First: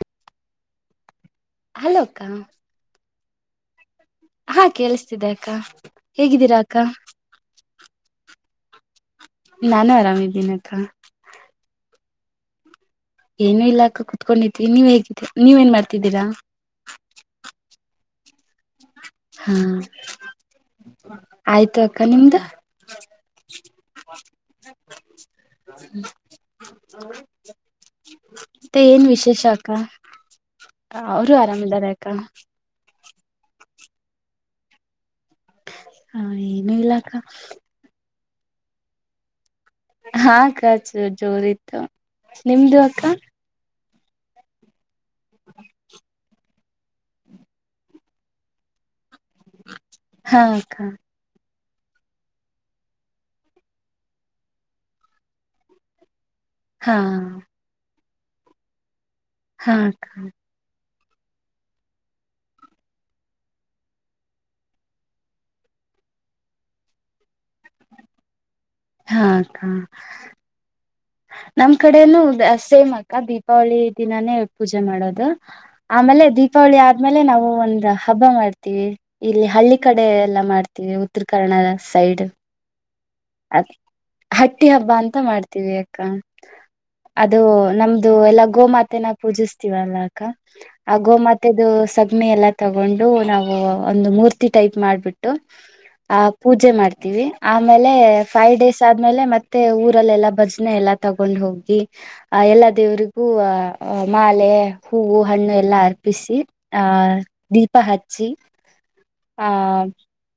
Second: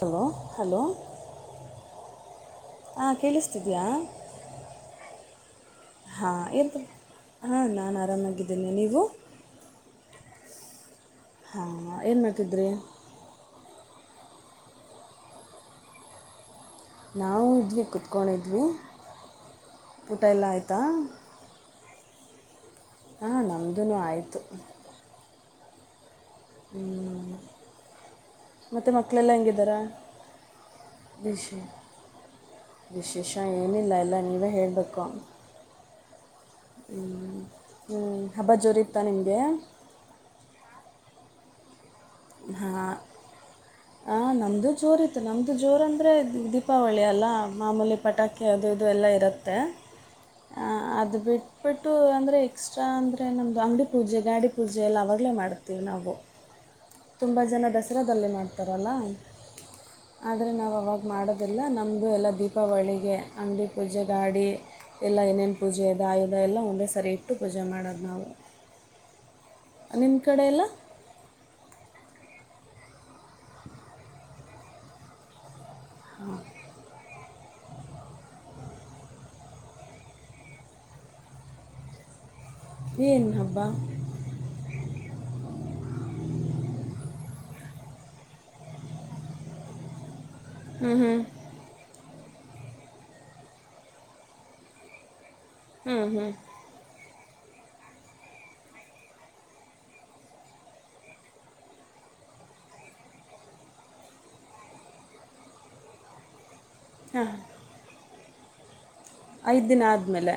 Hello hello ಹಲೋಕ ಹಾಂ ಕೇಳಿಸ್ತಿದಿಯಾ ಹಾ ಕೇಳಿಸ್ತಿದ್ದೆ ಅಕ್ಕ ಹಾಂ ಹೇಗಿದ್ದೀರಾ ಅಕ್ಕ ಏನು ಹಾಂ ನಾನು ಆರಾಮಾಗಿದ್ದೇನೆ ನೀವು ನಾನು ಆರಾಮಿದ್ದೀನಕ ಏನ್ ಮಾಡ್ತಿದ್ರಿ ಏನು ಇಲ್ಲಾಕ್ಕ ಕುೂತ್ಕೊಂಡಿದರಿ ನೀವ್ ಹೇಗ ನೀವ ಏನ್ ಮಾಡ್ತಿದ್ದೀರಾ ನಾವು ಇದ್ವಿ ಕುೂತ್ಕೊಂಡವಿ ಆದೂ ಹಾ ಊಟ ಎಲ್ಲ ಆಯಿತಾ ನಿಮ್ಧು ಹಾ ನಮ್ದನು ಆಯ್ತು ಹ್ಮ್ ಮತ್ತೆ ಮತ್ತು ಏನ್ ಮಕ್ಕಳೆಲ್ಲ ವಿಶೇಷ ಅಕ್ಕ ಹೆಂಗಿದ್ದಾರೆ ಅವರು ವಿಶ್ ಆರಾಮ್ದಿದ್ದಾರೆ ಅಕ್ಕ ವಿಶೇಷ ಏನಿಲ್ಲ ಎಲ್ಲ ನೀವೇ ಹೇಳಬೇಕು ಹಾ ಏನು ಇಲ್ಲಕ್ಕ ಹ್ಞೂ ಹಬ್ಬ ಜೋರಿತ್ತಾ ನಿಮಗೆ ಹಾ ಅಕ್ಕ ಜೋರಿತ್ತು ನಿಮ್ದ ಅಕ್ಕ ಹ ನಮ್ದು ಜೋರಿತ್ತು ನಮ್ದು ಜೋರ್ ಅಂದ್ರೆ ದೀಪಾವಳಿ ಅಲ್ಲ ಮಾಮೂಲಿ ಪಟಾಕಿ ಅದು ಇದು ಎಲ್ಲ ಇ ದತ್ತೆ ಹಾ ಅಕ್ಕ ಅದು ಬಿಟ್ಟು ಬಟ್ಟು ಅಂದರೆ ಎಕ್ಸ್ಟ್ರ ಅಂದರೆ ನಮ್ಮದು ಅಂಗಡಿ ಪೂಜೆ ಗಾಡಿ ಪೂಜೆ ಎಲ್ಲ ಅವಾಗಲೇ ಮಾಡ್ತೀವಿ ನಾವು ಹಾ ತುಂಬಾ ಜನ ದಸ ರದಲ್ಲೇ ಮಾಡ್ತಾರಲ್ಲ ಹಾ ಅಕ್ಕ ಆದರೆ ನಾವು ಅವಾಗ ಮಾಡೋದಿಲ್ಲ ನಮ್ಮದು ಎಲ್ಲ ದೀಪಾವಳಿಗೆ ಅಡಿ ಪೂಜೆ ಗಾಡಿ ಎಲ್ಲ ಏನೇನು ಪೂಜೆ ದಾಯಧ ಎಲ್ಲ ಒಂದೇ ಸರಿ ಇಟ್ಟು ಪೂಜೆ ಮಾಡೋದು ನಾವು ಹಾ ಅಕ್ಕ ನಿಮ್ಮ ಕಡೆ ಎಲ್ಲ ನಮ್ ಕಡೆನು ಸೇಮ್ ಅಕ್ಕ ದೀಪಾವಳಿ ದಿನಾನೇ ಪೂಜೆ ಮಾಡೋದು ಆಮೇಲೆ ದೀಪಾವಳಿ ಆದ ಆಮೇಲೆ ನಾವು ಒಂದು ಹಬ್ಬ ಮಾಡ್ತೀವಿ ಇಲ್ಲಿ ಹಳ್ಳಿ ಕಡೆ ಎಲ್ಲ ಮಾಡ್ತೀವಿ ಉತ್ತರ ಕರ್ನಾಟಕದ ಸೈಡ್ ಏನು ಹಬ್ಬ ಅದ ಹಟ್ಟಿ ಹಬ್ಬ ಅಂತ ಂತ ಮಾಡ್ತೀವಿ ಅಕ್ಕ ಅದು ನಮ್ದು ಎಲ್ಲಾ ಗೋಮಾತೆನ ಪೂಜಿಸ್ತೀವಲ್ಲ ಹ್ಞೂ ಹ್ಞೂ ಹಾಗಗೋ ಮತ್ತೆದು ಸಗಣಿ ಎಲ್ಲ ತಗೊಂಡು ನಾವು ಒಂದು ಮೂರ್ತಿ ಟೈಪ್ ಮಾಡ್ಬಿಟ್ಟು ಹ್ಞೂ ಆ ಹ್ಞೂ ಪೂಜೆ ಮಾಡ್ತೀವಿ ಆಮೇಲೆ ಫೈವ್ ಡೇಸ್ ಆದ್ಮೇಲೆ ಮತ್ತೆ ಊರಲ್ಲೆಲ್ಲ ಭಜನೆ ಎಲ್ಲಾ ತಗೊಂಡ್ ಹೋಗಿ ಅ ಎಲ್ಲಾ ದೇವರಿಗೂ ಮಾಲೆ ಹೂವು ಹಣ್ಣು ಎಲ್ಲಾ ಅರ್ಪಿಸಿ ಆ ಹಾಂ ದೀಪ ಹಚ್ಚಿ ಪಕ್ಷಿ ಐದು ದಿನ ಆದ್ಮೇಲೆ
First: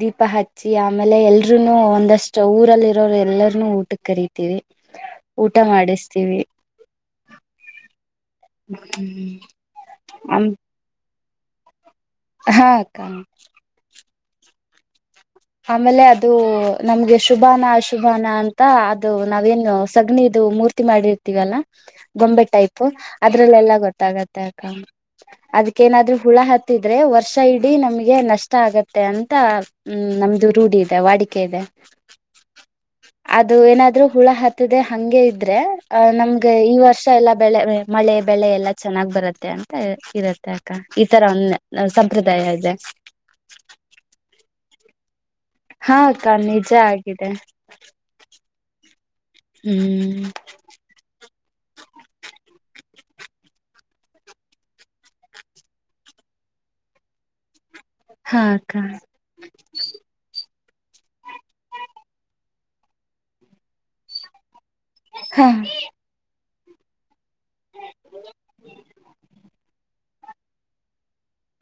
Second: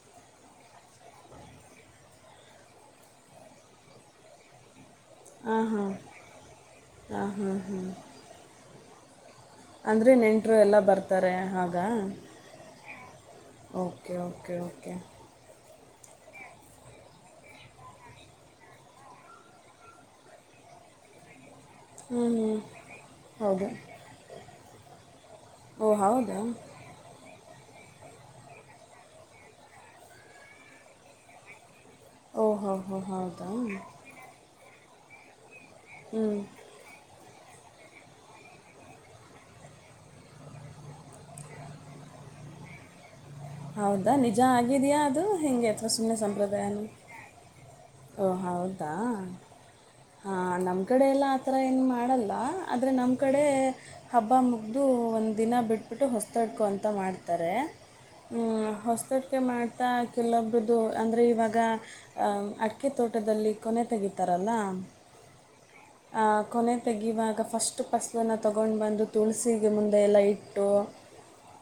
ದೀಪ ಹಚ್ಚಿ ಆಮೇಲೆ ಎಲ್ೂ ಒಂದಷ್ಟ ಊರಲ್ಲಿ ಇರೋರು ಎಲ್ಲರನುೂ ಊಟ ಕರಿತಿೀವಿ ಊಟ ಹಾಂ ಹಾಂ ಮಾಡಿಸ್ತೀವಿ ಹಾಂ ಹಾಂ ಅಂದ್ರೆ ನೆಂಟರು ಎಲ್ಲ ಬರ್ತಾರೆ ಸಾರೆ ಹಾಗ ಹಾಕ್ಕ ಓಕೆ ಓಕೆ ಓಕೆ ಆಮೇಲೆ ಅದು ನಮ್ಗೆ ಶುಭಾನ ಅಶುಭಾನ ಅಂತ ಅದು ನಾವೇನು ಸಗ್ನಿದು ಮೂರ್ತಿ ಮಾಡಿರ್ತೀವಲ್ಲ ಹ್ಞೂ ಗೊಂಬೆ ಹ್ಞೂ ಟೈಪ್ ಹೌದು ಅದ್ರಲ್ಲೆಲ್ಲ ಗೊತ್ತಾಗತ್ತೆ ಅಕ ಓ ಅದಕ್ಕೇನಾದ್ರೂ ಹುಳ ಹೌದಾ ಹತ್ತಿದ್ರೆ ವರ್ಷ ಸೈಡ್ ನಮ್ಗೆ ನಷ್ಟ ಆಗತ್ತೆ ಅಂತ ಹ್ಮ್ ನಮ್ದು ರೂಢಿ ಇದೆ ವಾಡಿಕೆ ಇದೆ ಓ ಹೋ ಹೋ ಹೌದಾ ಅದು ಏನಾದ್ರು ಹುಳ ಹಾತ್ತದೆ ಹಗೆ ಇದ್ರೆ ಆ ಹ್ಞೂ ನಮ್ಗೆ ಈ ವರ್ಷ ಎಲ್ಲ ಬೆಳೆ ಮಳೆ ಬೆಳೆ ಎಲ್ಲಾ ಚೆನ್ನಾಗ್ ಬರುತ್ತೆ ಅಂತ ಇರುತ್ತೆ ಅಕ್ಕ ಈ ತರ ಒಂದ ಸಂಪ್ರದಾಯ ಇದೆ ಹೌದಾ ನಿಜ ಆಗಿದಯಾ ಅದು ಹಿಗೆ ಹತ್ರ ಹಾ ಸುಮ್ಮನೆ ಅಕ್ಕ ಸಂಪ್ರದಾಯ ನಿಜ ಆಗಿದೆ ಓಹ ಹೌದಾ ಹ್ಮ್ ಹ ನಮ್ಮ ಕಡೆ ಎಲ್ಲ ಆ ಥರ ಏನು ಮಾಡಲ್ಲ ಆದರೆ ನಮ್ಮ ಕಡೆ ಹಬ್ಬ ಮುಗಿದು ಒಂದು ದಿನ ಬಿಟ್ಬಿಟ್ಟು ಹೊಸತಡ್ಕೊ ಅಂತ ಮಾಡ್ತಾರೆ ಹಾ ಅಕ್ಕ ಹೊಸಟಿಕೆ ಮಾಡ್ತಾ ಕೆಲೊಬ್ಬರು ಸೊ ಅಂದರೆ ಇವಾಗ ಅಡಿಕೆ ತೋಟದಲ್ಲಿ ಕೊನೆ ತೆಗಿತಾರಲ್ಲ ಹಾ ಆ ಕೊನೆ ತೆಗಯುವಾಗ ಫಸ್ಟು ಫಸಲನ್ನು ತೊಗೊಂಡು ಬಂದು ತುಳಸಿಗೆ ಮುಂದೆ ಎಲ್ಲ ಇಟ್ಟು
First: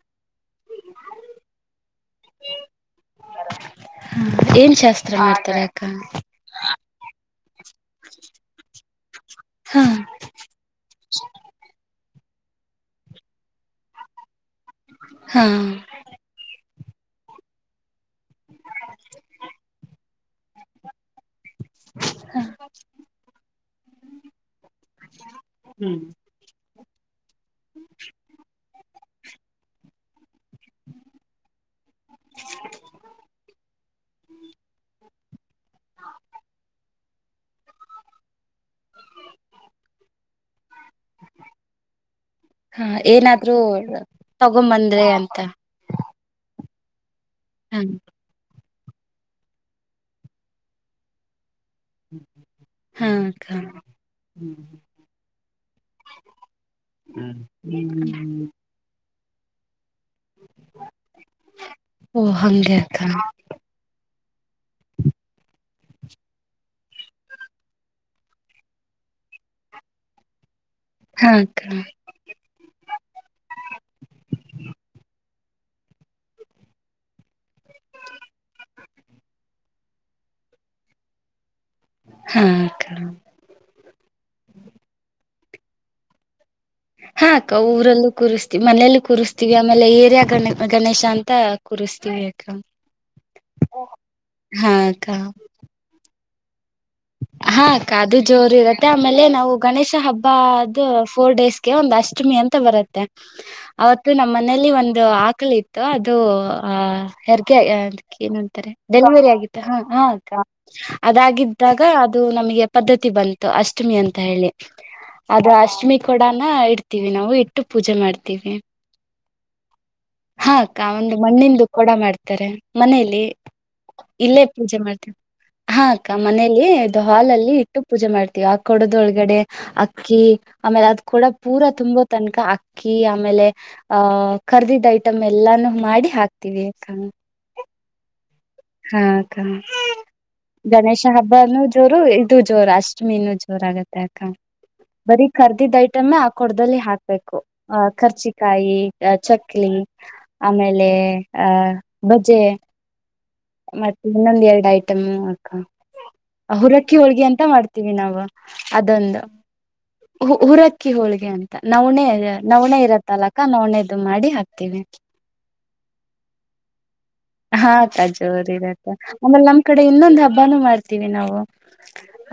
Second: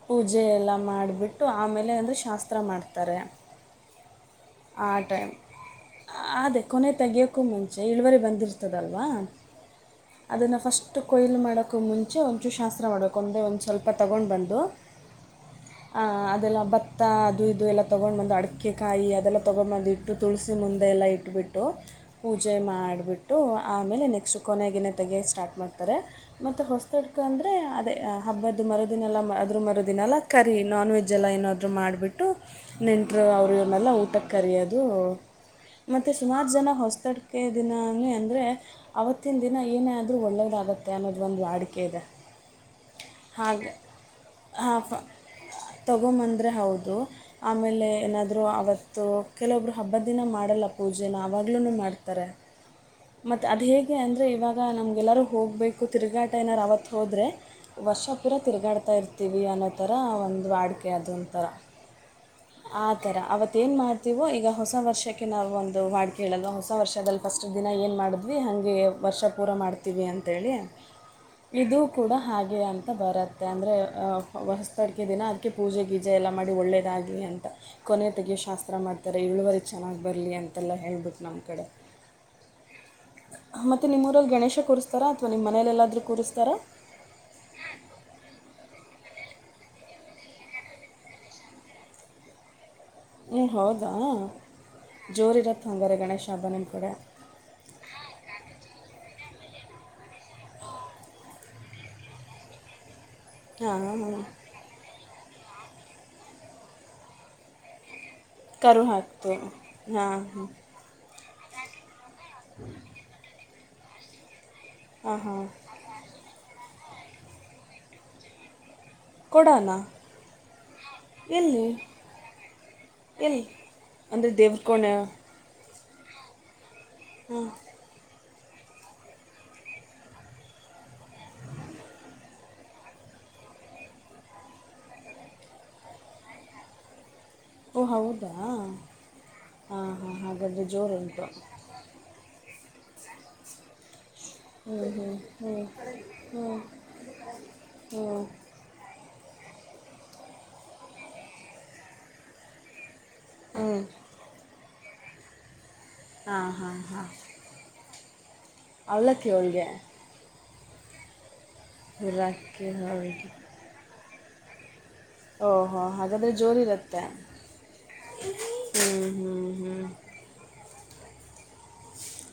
ಪೂಜೆ ಎಲ್ಲ ಮಾಡ ಆಮೇಲೆ ಅಂದರೆ ಶಾಸ್ತ್ರ ಮಾಡ್ತಾರೆ ಏನ್ ಆ ಶಾಸ್ತ್ರ ಟೈಮ್ ಮಾಡ್ತಾರೆ ಅಕ್ಕ ಅದೇ ಕೊನೆ ತೆಗಯೋಕ್ಕೂ ಮುಂಚೆ ಇಳುವರಿ ಬಂದಿರ್ತದಲ್ವಾ ಹಾ ಅದನ್ನು ಫಸ್ಟ್ ಕೊಯ್ಲು ಮಾಡೋಕ್ಕೂ ಮುಂಚೆ ಮುಂಚೆ ಒಂಚೂ ಶಾಸ್ತ್ರ ಮಾಡಬೇಕಕ್ ಒಂದೇ ಒಂದು ಸ್ವಲ್ಪ ತಗೊಂಡು ಬಂದು ಹಾ ಆ ಅದೆಲ್ಲ ಭತ್ತ ಅದು ಇದು ಎಲ್ಲ ತಗೊಂಡ್ ಬಂದ [unintelligible] ಅಡಿಕೆಕಾಯಿ ಅದೆಲ್ಲ ತೊಗೊಂಬಂದಿದ್ದು ಇಟ್ಟು ತುಳಸಿ ಮುಂದೆ ಎಲ್ಲ ಇಟ್ಬಿಟ್ಟು [unintelligible] ಪೂಜೆ ಮಾಡಬಿಟ್ಟು ಆಮೇಲೆ ನೆಕ್ಸ್ಟ್ ಕೊನೆಗೆನೆ ತೆಗೆಯಕ್ ಸ್ಟಾರ್ಟ್ ಮಾಡ್ತಾರೆ ಮತ್ತು ಹೊಸದಡ್ಕ ಅಂದ್ರೆ ಅದೇ ಹಬ್ಬದು ಮರುದಿನಲ್ಲ, ಅದ್ರ ಮರುದಿನಲ್ಲ ಕರಿ ನಾನ್ ವೆಜೆಲ್ಲಾ ಏನಾದರೂ ಮಾಡಿಬಿಟ್ಟು ನೆಂಟ್ರು ಅವ್ರ ಇವರ್ನೆಲ್ಲಾ ಊಟಕ್ಕೆ ಕರಯೋದು ಮತ್ತು ಸುಮಾರು ಜನ ಹೊಸ್ದಡ್ ಅಕ್ಕೆ ದಿನ ಅಂದರೆ ಆವತ್ತಿನ ದಿನ ಏನೇ ಆದರೂ ಒಳ್ಳೆಯದಾಗುತ್ತೆ ಅನ್ನೋದ್ ಒಂದು ವಾಡಿಕೆ ಇದೆ, ಹಾ ಏನಾದ್ರೂ ಹಾಗೆ ಆಫ ತಗೊಂಬಂದ್ರೆ ಅಂತ ತಗೊಂಬಂದ್ರೆ ಹೌದು. ದ [unintelligible] ಹ ಆಮೇಲೆ ಏನಾದರೂ ಆವತ್ [unintelligible] [unintelligible] ಕೆಲವೊಬ್ರು ಹಬ್ಬದ ದಿನ ಮಾಡಲ್ಲ ಪೂಜೆನ ಇಲ್ಲೂನೂ ಮಾಡ್ತಾರೆ. ಹಾ ಮತ್ ಅಕ್ಕ ಅದು ಹೇಗೆ ಅಂದ್ರೆ ಈವಾಗ ನಮಗೆಲ್ಲಾರೂ ಹೋಗ್ಬೇಕು ತಿರ್ಗಾಟ ಏನಾದ್ರೂ ಆವತ್ ಹೋದ್ರೆ ವರ್ಷ ಪೂರಾ ತಿರಗಾಡತ್ತಾ ಯನ್ನತ [unintelligible] [unintelligible] ಒಂದು ವಾಡಿಕೆ ಅದು ಒಂಥರ. ಓ ಹಂಗೆ ಆ ಅಕ್ಕ ತರ ಅವತ್ ಏನ್ ಮಾಡ್ತೀವೋ ಈಗ ಹೊಸ ವರ್ಷಕ್ಕೆ ನಾವು ಒಂದು ಅದು ಹಾಡ್ ಕೇಳಲ್ವ ಹೊಸ ವರ್ಷದಲ್ಲಿ ಫಸ್ಟ್ ದಿನ ಏನು ಮಾಡಿದ್ವಿ ಹಂಗೆ ವರ್ಷ ಪೂರ ಮಾಡ್ತೀವಿ ಅಂತೇಳಿ ಹಾ ಅಕ್ಕ ಇದು ಕೂಡ ಹಾಗೆ ಅಂತ ಬರುತ್ತೆ ಅಂದರೆ, ಅ ವಸ್ತ [unintelligible] ಕರ್ಕೆ [unintelligible] ದಿನ ಅದಕ್ಕೆ ಪೂಜೆ ಗೀಜೆ ಎಲ್ಲ ಮಾಡಿ ಒಳ್ಳೇದಾಗ್ಲಿ ಅಂತ ಕೊನೆ ತೆಗೆಯೋ ಶಾಸ್ತ್ರ ಮಾಡ್ತಾರೆ ಇಳುವರಿ ಚೆನ್ನಾಗ್ ಬರಲಿ ಅಂತೆಲ್ಲ ಹೇಳ್ಬಿಟ್ಟು ನಮ್ಮ ಕಡೆ. ಹಾ ಅಕ್ಕ ಅ ಮತ್ತೆ ನಿಮ್ಮೂರಲ್ಲಿ ಗಣೇಶ ಕೂರಸ್ತರಾ ಅತ್ [unintelligible] ನಿಮ್ ಮನೇಲ್ ಎಲ್ಲಾದರೂ ಕೂರಸ್ತಾರ? ಹಾ ಅಕ್ಕ, ಊರಲ್ಲೂ ಕೂರಿಸ್ತಿವಿ ಮನೆಲ್ಲಿ ಕೂರಿಸ್ತಿವಿ, ಆಮೇಲೆ ಏರಿಯ ಗಣ ಗಣೇಶ ಅಂತ ಕೂರಿಸ್ತಿವಿ ಅಕ್ಕ. ಹ್ಮ್, ಹೌದಾ? ಹಾ ಅಕ್ಕ ಜೋರ್ ಇರತ್ತ ಹಂಗಾರೆ ಗಣೇಶ್ [unintelligible] ಕೊಡ [unintelligible] ಹಾ ಅಕ್ಕ, ಅದು ಜೋರ್ ಇರತ್ತೆ. ಆಮೇಲೆ ನಾವು ಗಣೇಶ ಹಬ್ಬ ಆದ ಫೋರ್ ಡೇಸ್ಗೆ ಒಂದ್ ಅಷ್ಟಮಿ ಅಂತ ಬರುತ್ತೆ ಅವತ್ತು ಹಾಂ ನಮ್ಮ್ ಮನೇಲಿ ಒಂದು ಆ ಮಕ್ಕಳ ಇತ್ತು ಅದು ಆಹ ಹೆರ್ಗೆ [unintelligible] [unintelligible] ಏನ್ಂತಾರೆ? ಕರು ಡೆಲಿವರಿ ಹಾಕಿತು ಆಗಿತ್ತ? ಹ ಹ ಹಾಂ ಅಕ್ಕ ಹಾಂ ಅದಾಗಿದ್ದಾಗ [unintelligible] ಆಗ ಅದು ನಮಗೆ ಪದ್ಧತಿ ಬಂತ [unintelligible] ಅಷ್ಟಮಿ ಅಂತ ಹೇಳಿ. ಹಾಂ ಹಾಂ ಅದು ಅಷ್ಟ್ಮಿ ಕೂಡಾನ ಇಡ್ತ [unintelligible] ವಿ ನಾವು ಇಟ್ಟು ಪೂಜೆ ಮಾಡ್ತೀವಿ. ಕೊಡಾನಾ ಹಾ ಅಕ್ಕ ಒಂದು ಮಣ್ಣಿಂದು ಕೂಡ ಮಾಡ್ತಾರೆ ಮನೇಲಿ ಎಲ್ಲಿ ಅಂದರೆ ಇಲ್ಲೇ ದೇವ್ರ ಪೂಜೆ ಕೋಣೆ ಮಾಡ್ತೇವಿ. ಹಾ ಅಕ್ಕ ಮನೇಲಿ ಹಾಲ್ ಹಾಂ ಅಲ್ಲಿ ಇಟ್ಟು ಪೂಜೆ ಮಾಡ್ರೆ ಕೊಡದೊಳಗಡೆ ಅಕ್ಕಿ, ಆಮೇಲೆ ಅದು ಕೂಡ ಪೂರ ತುಂಬೋ ತನಕ ಅಕ್ಕಿ, ಆಮೇಲೆ ಆಹ್ ಕರ್ದಿದ್ದೈತಿ. ಮ್ ಎಲ್ಲಾನು ಮಾಡಿ ಹಾಕ್ತಿವಿ. ಓ ಹ ಹಾ ಕ ಹಾಗಾದರೆ ಗಣೇಶ ಜೋರುಂಟು ಹಬ್ಬಾನೂ ಜೋರು ಇದು. ಜೋರ್ ಅಷ್ಟು ಮೀನು ಜೋರ ಆಗತ್ತೆ ಹ್ಞೂ ಹ್ಞೂ ಬರೀ ಹ್ಞೂ ಕರ್ದಿದ್ದ ಐಟಮ ಆ ಹ್ಞೂ ಕೊಡದಲ್ಲಿ ಹಾಕ್ಬೇಕು, ಆ ಹ್ಞೂ ಖರ್ಚಿಕಾಯಿ, ಚ ಹಕ್ಲಿ ಆಮೇಲೆ ಆಹ ಬಜೆ ಹ್ಞೂ ಮತ್ತೆ ಇನ್ನೊಂದ್ ಎರಡು ಆಯ್ತು. ತ್ತಮ್ಮ ಅಕ್ಕ ಹಾಂ ಹಾಂ ಹುರಕ್ಕಿ ಹಾಂ ಹೋಳ್ಗೆ ಅಂತ ಮಾಡ್ತೀವಿ ನಾವು. ಅದೊಂದು ಅವಲಕ್ಕಿ ಹೋಳಿಗೆ ಹುರ ಹೊಳ್ಗಿ ಹುರಕ್ಕಿ ನವ್ಣೆ ಇರತ್ತ ಹೋಳಿಗೆ ಅಲ್ಲಕ್ಕ ನವಣೆ. ಅದು ಮಾಡಿ ಹಾಕ್ತೀವಿ. ಓಹೋ ಹಾಗಾದ್ರೆ ಜೋರ್ ಇರುತ್ತೆ. ಹಾತ ಜೋರ ಇದೆತ ಹ್ಞೂ ಹ್ಞೂ ಆಮೇಲೆ ನಮ್ ಕಡೆ ಹ್ಞೂ ಇನ್ನೊಂದ್ ಹಬ್ಬಾನೂ ಮಾಡ್ತ. ವಿ ನಾವು.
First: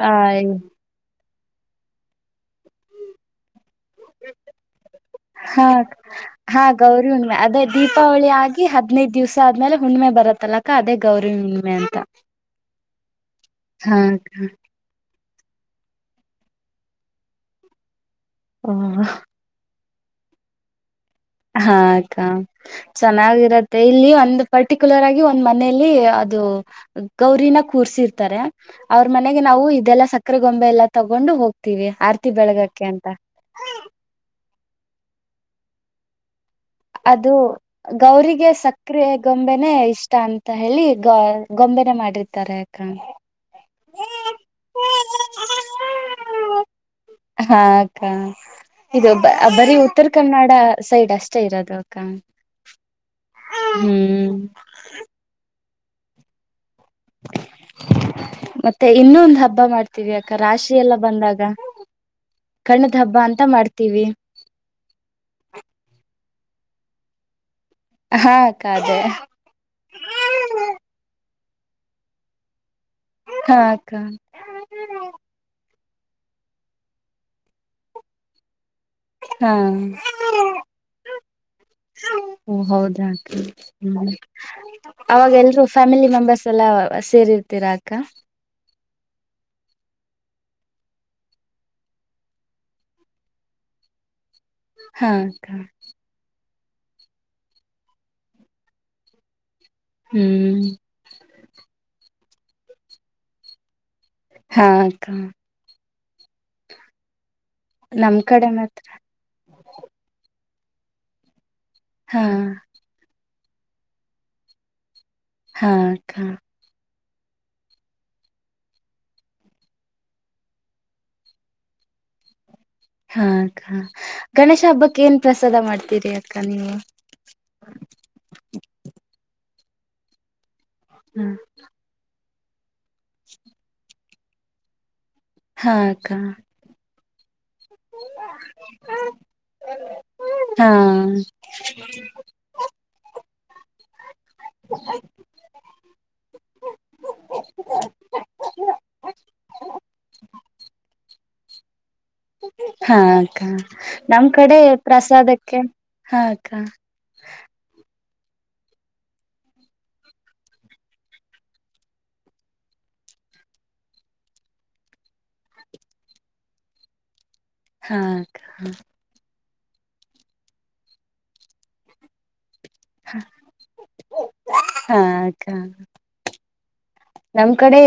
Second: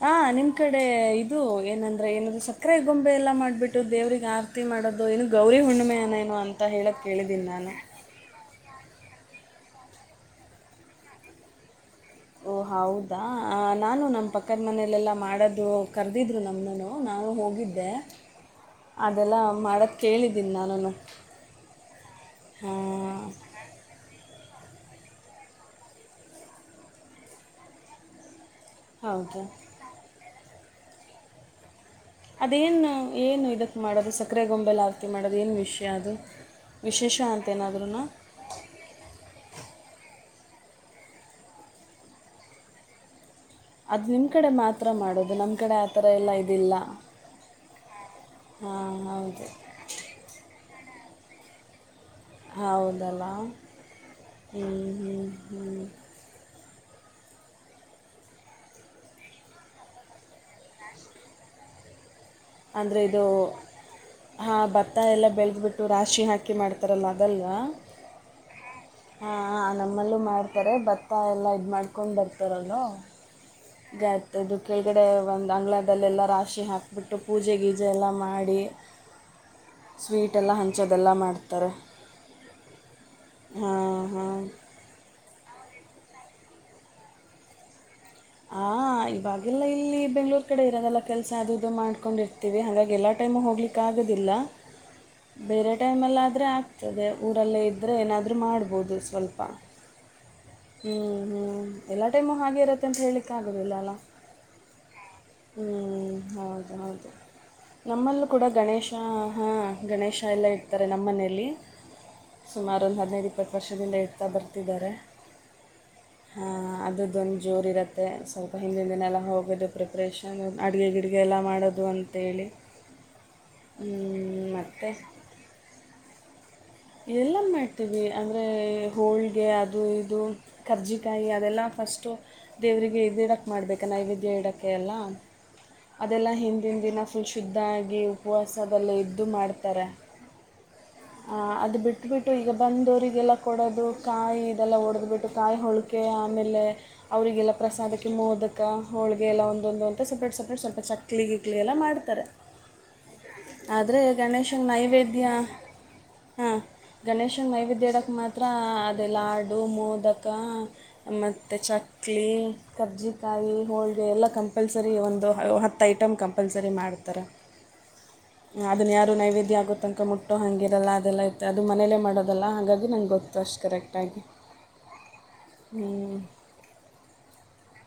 ಹ ಆ ನಿಮ್ ಕಡೆ ಇದ ಇದು ಏನಂದ್ರೆ, ಏನಾದ್ ಸಕ್ಕರೆ ಗೊಂಬೆ ಎಲ್ಲ ಮಾಡ್ಬಿಟ್ಟು ಇಟ್ಟು ದೇವ್ರರಿಗೆ ಆರತಿ ಮಾಡೋದದು ಏನು ಗೌರಿ ಹಾ ಹುಣ್ಣಿಮೆನೇಏನೋ ಅಂತ ಹೇಳಕ್ ಕೇಳಿದ್ದೀನಿ ನಾನು. ಹದ್ನೈದ ದಿವ್ಸ ಆದ್ಮೇಲೆ ಹುಣ್ಣ್ಮೆ ಬರತ್ತಲ್ಲಕ್ಕಾ ಅದೇ ಗೌರಿ ಹುಣ್ಣ ಅಂತ. ಓ ಹೌದಾ ಹಾ ನಾನು ನಮ್ಮ್ ಅಕ್ಕ ಪಕ್ಕದ ಮನೇಲೆಲ್ಲಾ. ಮಾಡೋದು ಕರೆದಿದ್ರು ನಮ್ಮ ನಾನು ಹೋಗಿದ್ದೆ. ಅದೆಲ್ಲ ಮಾಡ ಕೇಳಿದ್ದೀನಿ ನಾನು. ಹಾಕ್ಕ ಚೆನ್ನಾಗಿರತ್ತೆ ಇಲ್ಲಿ ಒಂದು. ಪರ್ಟಿಕ್ಯುಲರ್ ಆಗಿ ಒಂದ್ ಮನೆಯಲ್ಲಿ ಅದು ಗೌರಿನ ಕೂರ್ಸಿರ್ತಾರೆ. ಅವ್ರ ಮನೆಗೆ ಹೌದಾ ನಾವು ಇದೆಲ್ಲ ಸಕ್ಕರೆ ಗೊಂಬೆ ಎಲ್ಲ ತಗೊಂಡು ಹೋಗ್ತೀವಿ. ಆರ್ತಿ ಬೆಳಗಕ್ಕೆ ಅದೇನು ಅಂತ ಏನು ಇದಕ್ ಮಾಡೋದು ಸಕ್ಕರೆ ಗೊಂಬೆಲ ಆತಿ ಮಾಡೋದು. ಅದೇನು ವಿಷಯ ಅದು. ವಿಶೇಷ ಅದು ಅಂತೇನಾದ್ರೂ ಗೌರಿಗೆ ಸಕ್ಕರೆ ಗೊಂಬೆನೆ ಇಷ್ಟ ಅಷ್ಟ ಅಂತ ಹೇಳಿ ಗೊಂಬೆನೆ ಮಾಡಿರ್ತಾರೆ ಅಕ್ಕ ಅದು ನಿಮ್ಮ ಕಡೆ ಮಾತ್ರ ಮಾಡೋದು ನಮ್ಮ ಕಡೆ ಆತರ ಎಲ್ಲಾ ಇದಿಲ್ಲ ಹಾ ಅಕ್ಕ ಹಾ ಇದು ಹೌದು ಬರೀ ಉತ್ತರ ಕನ್ನಡ ಸೈಡ್ ಅಷ್ಟೇ ಇರೋದು ಅಕ್ಕ ಹೌದಲ್ಲ ಹ್ಮ್ ಹ್ಮ್ ಹ್ಮ್ ಹ್ಮ್ ಮತ್ತೆ ಇನ್ನೊಂದ್ ಹಬ್ಬ ಮಾಡ್ತೀವಿ ಅಕ್ಕ ರಾಶಿ ಎಲ್ಲ ಬಂದಾಗ ಕಣ್ಣದ ಅಂದ್ರೆ ಹಬ್ಬ ಇದು ಅಂತ ಮಾಡ್ತೀವಿ ಹಾ ಭತ್ತ ಎಲ್ಲ ಬೆಳೆದಬಿಟ್ಟು ರಾಶಿ ಹಾಕಿ ಹಾಕಿ ಮಾಡ್ತಾರಲ್ಲ ಅದಲ್ವಾ ಹಾ ಅಕ್ಕ ಅದೇ ಹಾ ನಮ್ಮಲ್ಲೂ ಮಾಡ್ತಾರೆ ಭತ್ತ ಎಲ್ಲ ಇದು ಮಾಡ್ಕೊಂಡು ಬರ್ತಾರಲ್ಲ ಹಾ ಅಕ್ಕ ಕೆಳಗಡೆ ಒಂದು ಆಂಗ್ಲ ಅದಲ್ಲೆಲ್ಲ ರಾಶಿ ಹಾಕಿಬಿಟ್ಟು ಪೂಜೆ ಗೀಜೆ ಎಲ್ಲ ಮಾಡಿ ಹಾ ಸ್ವೀಟೆಲ್ಲ ಹಂಚೋದೆಲ್ಲ ಮಾಡ್ತಾರೆ ಹೌದ ಅಕ್ಕ ಹಾಂ ಹ್ಮ್ ಹಾಂ ಅವಾಗ ಎಲ್ಲ ಫ್ಯಾಮಿಲಿ ಮೆಂಬರ್ಸ್ ಎಲ್ಲಾ ಸೇರಿರ್ತೀರಾ ಅಕ್ಕ ಆ ಇವಾಗೆಲ್ಲ ಇಲ್ಲಿ ಬೆಂಗ್ಳೂರು ಕಡೆ ಇರೋದಲ್ಲ ಕೆಲಸ ಅದು ಇದು ಮಾಡ್ಕೊಂಡಿರ್ತೀವಿ ಹಾಗಾಗಿ ಎಲ್ಲ ಟೈಮ್ ಹೋಗ್ಲಿಕ್ಕೆ ಆಗೋದಿಲ್ಲ ಹಾ ಅಕ್ಕ ಬೇರೆ ಟೈಮಲ್ಲಿ ಆದ್ರರೆ ಆ ಮತ್ತದೇ ಊರಲ್ಲೇ ಇದ್ದರೆ ಏನಾದರೂ ಮಾಡ್ಬೋದು ಸ್ವಲ್ಪ ಹ್ಮ್ ಹ್ಮ್ ಹ್ಮ್ ಎಲ್ಲ ಟೈಮು ಹಾಗೆ ಇರುತ್ತೆ ಅಂತ ಹೇಳಲಿಕ್ಕ ಆಗೋದಿಲ್ಲ ಅಲ್ಲ ಹಾ ಅಕ್ಕ ಹ್ಞೂ ಹೌದು ಹೌದು ನಮ್ ನಮ್ಮಲ್ಲೂ ಕೂಡ ಕಡೆ ಮಾತ್ರ ಗಣೇಶ ಹ ಗಣೇಶ ಎಲ್ಲ ಇಟ್ಟು ನಮ್ಮ ಮನೆಯಲ್ಲಿ ಹಾ ಸುಮಾರು ಒಂದು ಹಾದಿನೈದು ಇಪತ್ತು ಇಪ್ಪತ್ತು ವರ್ಷದಿಂದ ಇಡ್ತಾ ಬರ್ತಿದ್ದಾರೆ ಹಾ ಅಕ್ಕ ಅದೊಂದು ಜೋರುರುತ್ತೆ ಸ್ವಲ್ಪ ಹಿಂದಿನಿಂದಿನೆಲ್ಲ ಹೋಗೋದು ಪ್ರಿಪ್ರೇಷನ್ ಅಡುಗೆ ಗಿಡಗೆ ಎಲ್ಲ ಮಾಡೋದು ಅಂಂತೇಳಿ ಹಾ ಅಕ್ಕ ಗಣೇಶ ಮತ್ತು ಹಬ್ಬಕ್ಕೆ ಏನ್ ಪ್ರಸಾದ ಮಾಡ್ತೀರಿ ಅಕ್ಕ ನೀವು ಎಲ್ಲ ಮಾಡ್ತೀವಿ ಅಂದ್ರೆ ಹೋಳಿಗೆ ಅ ಅದು ಇದು ಕರ್ಜಿಕಾಯಿ ಅದೆಲ್ಲ ಫಸ್ಟು ದೇವ್ರರಿಗೆ ಇ್ದಡಾಕ್ ಮಾಡ್ಬೇಕಾ ನೈವೇದ್ಯ ಇಡಕ್ಕೆ ಎಲ್ಲಾ ಹಾ ಅಕ್ಕ ಅದೆಲ್ಲ ಹಿಂದಿನ ದಿನ ಫುಲ್ ಶುದ್ಧ ಆಗಿ ಉಪವಾಸ ಎಲ್ಲ ಅದು ಮಾಡ್ತಾರೆ ಹಾ ಅದು ಬಿಟ್ಟುಬಿಟ್ಟು ಈಗ ಬಂದವರಿಗೆಲ್ಲ ಕೊಡೋದು ಕಾಯಿ ಇದೆಲ್ಲ ಒಡೆ್ದ್ಬಿಟ್ಟು ಕಾಯಿ ಹೋಳಿಗೆ ಆಮೇಲೆ ಅವರಿಗೆಲ್ಲ ಪ್ರಸಾದಕ್ಕೆ ಮೋದಕ ಹೋಳಿಗೆ ಎಲ್ಲ ಒಂದೊಂದು ಅಂತ ಸಪ್ರೇಟ್ ಸಪ್ರೇಟ್ ಸ್ವಲ್ಪ ಚಕ್ ಇಡ್ಲಿ ಗಿಡಲಿ ಎಲ್ಲ ಮಾಡ್ತಾರೆ ಹಾ ಆದರೆ ನಮ್ ಕಡೆ ಪ್ರಸಾದಕ್ಕೆ ಹ ಹ್ಮ್ ಗಣೇಶನ ನೈವಿದ್ಯಾ ಇಡಕ್ಕೆ ಮಾತ್ರ ಹತ್ರ ಅದೇ ಲಾಡು ಮೋದಕ ಮತ್ತು ಚಕ್ಲಿ ಕರ್ಜಿಕಾಯಿ ಹೋಳಿಗೆ ಎಲ್ಲ ಕಂಪಲ್ಸರಿ ಒಂದು ಹತ್ತು ಐಟಮ್ ಕಂಪಲ್ಸರಿ ಮಾಡ್ತಾರೆ. ಹಾ ಅಕ್ಕ ಅದನ್ ಯಾರು ನೈವೇದ್ಯ. ಆಗೊತ ನಕ ಮುಟ್ಟ ಹಂಗಿರಲ್ಲ ಅದೆಲ್ಲ. ಮತ್ತ ಅದು ಮನೇಲ್ಲೇ ಮಾಡೋದಲ್ಲಾ. ಹಂಗಾಗಿ ನಂಗ್ ಗೊತ್ತು ಅಷ್ಟು ಕರೆಕ್ಟಾಗಿ ಹಾ ಅಕ್ಕ ಹ್ಞ. ನಮ್ ಕಡೆ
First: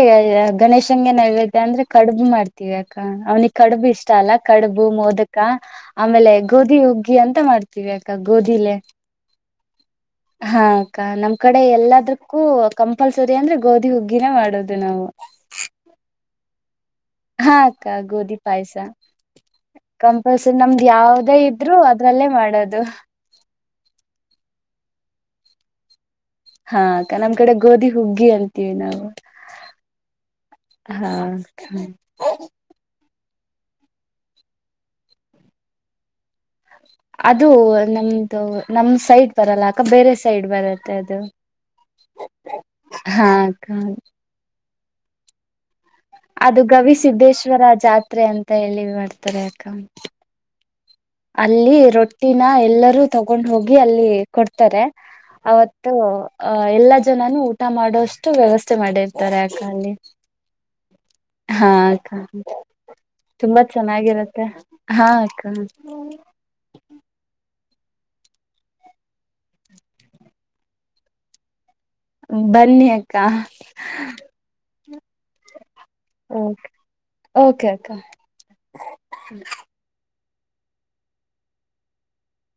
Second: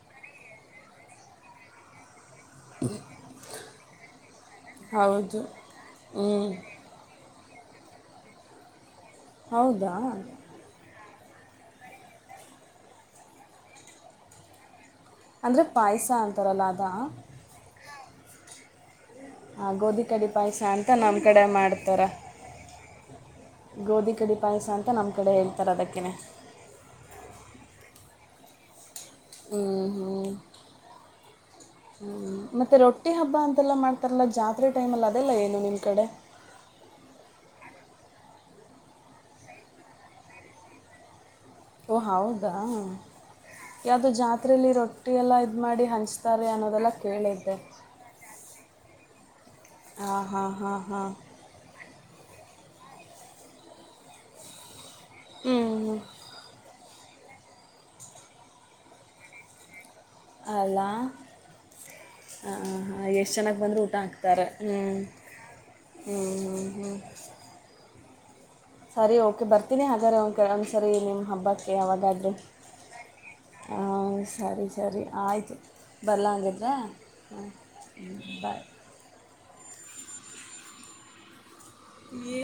ಗಣೇಶಂಗೆ ನಾವತೆೆ ಅಂದ್ರೆ ಕಡುಬು ಮಾಡ್ತ. ್ಯಾಕ ಅವ್ನಿಗೆ ಕಡುಬು ಇಷ್ಟ ಅಲ್ಲ ಕಡುಬು ಮೋದಕ ಹೌದು ಹ್ಞೂ ಆಮೇಲೆ ಗೋಧಿ ಹುಗ್ಗಿ ಅಂತ ಮಾಡ್ತ. ವ್ಯಾಕ ಗೋಧಿ ಲೆ. ಹೌದು. ಹೌದಾ ನಮ್ ಕಡೆ ಎಲ್ಲದಕ್ಕೂ ಕಂಪಲ್ಸರಿ ಅಂದ್ರೆ ಗೋಧಿ ಹುಗ್ಗಿನೇ ಮಾಡೋದು ನಾವು. ಅಂದ್ರೆ ಪಾಯಸ ಅಂತಾರಲ್ಲ ಅದ. ಅದ ಕಂಪಲ್ಸರಿ ನಮ್ದು ಅಂತ ನಮ್ಮ ಯಾವದೇ ಕಡೆ ಇದ್ರು ಮಾಡ್ತಾರೆ ಅದ್ರಲ್ಲೇ ಮಾಡೋದು. ಗೋಧಿ ಕಡಿ ಪಾಯಸ ಅಂತ ನಮ್ಮ ಕಡೆ ಹೇಳ್ತಾರೆ ಅದಕ್ಕೇ. ಹಾ ಅಕ್ಕ ನಮ್ ಕಡೆ ಗೋಧಿ ಹುಗ್ಗಿ ಅಂತೀವಿ ನಾವು. ಹ್ಮ್ ಹ್ಮ್ ಹಾ ಹ್ಮ್ ಮತ್ತೆ ರೊ ರೊಟ್ಟಿ ಹಬ್ಬ ಅಂತೆಲ್ಲ ಮಾಡ್ತಾರಲ್ಲ ಜಾತ್ರೆ ಟೈಮಲ್ಲಿ ಅದೇಲ್ಲ ಏನು ನಿಮ್ಮ ಕಡೆ. ಅದು ನಮ್ದು ನಮ ಸೈಡ್ ಬರಲ್ಲ ಅಕ ಬೇರೆ ಸೈಡ್ ಬರತ್ತೆ ಅದು. ಓ ಹೌದಾ ಹಾ ಅಕ್ಕ ಯಾವ್ದೋ ಜಾತ್ರೆಯಲ್ಲಿರೋ. ರೊಟ್ಟಿ ಎಲ್ಲ ಇದ್ ಮಾಡಿ ಹಂಚ್. ಅದು ಗವಿಸಿದ್ದೇಶ್ವರ ಜಾತ್ರೆ ಅಂತ ಹೇಳಿ ಮಾಡ್ತಾರೆ ಅಕ್ಕ. ಹಾಂ ಹಾಂ ಹಾಂ ಹಾಂ ಅಲ್ಲಿ ರೊಟ್ಟಿ. ರೊಟ್ಟಿನ ಎಲ್ಲರೂ ತಗೊಂಡ್ ಹೋಗಿ ಅಲ್ಲಿ ಕೊಡ್ತಾರೆ. ಹ್ಞೂ ಅವತ್ತು ಹ್ಞೂ ಅ ಎಲ್ಲ. ಜನನು ಊಟ ಮಾಡೋಷ್ಟು ವ್ಯವಸ್ಥೆ ಮಾಡಿರ್ತಾರೆ ಯಾಕ ಅಲ್ಲಿ. ಅಲ್ಲ ಹಾ ಅಕ್ಕ ಹ ಹಾ ಎಷ್ಟು ಜನಕ್ ತುಂಬಾ ಬಂದರೂ ಊಟ ಹಾಕ್ತಾರೆ ಚೆನ್ನಾಗಿರತ್ತೆ ಹ್ಞ. ಹಾ ಅಕ್ಕ ಹ್ಮ್ ಹ್ಮ ಹ್ಮ್. ಸರಿ ಓಕೆ ಬರ್ತೀನಿ ಹಾಗಾದಾರೆೆ ಅವ ಒಂದ್ ಸರಿ ನಿಮ್ಮ್ ಹಬ್ಬಕ್ಕೆ. ಯಾವಾಗಾದ್ರು ಬನ್ನಿ ಅಕ್ಕ ಹಾ ಸರಿ. ಸರಿ ಆಯ್ತು. ಓಕೆ ಬರ್ಲಂಗಿದ್ರೆ ಹಾ ಓಕೆ ಅಕ್ಕ ಬಾಯ್. ಈ.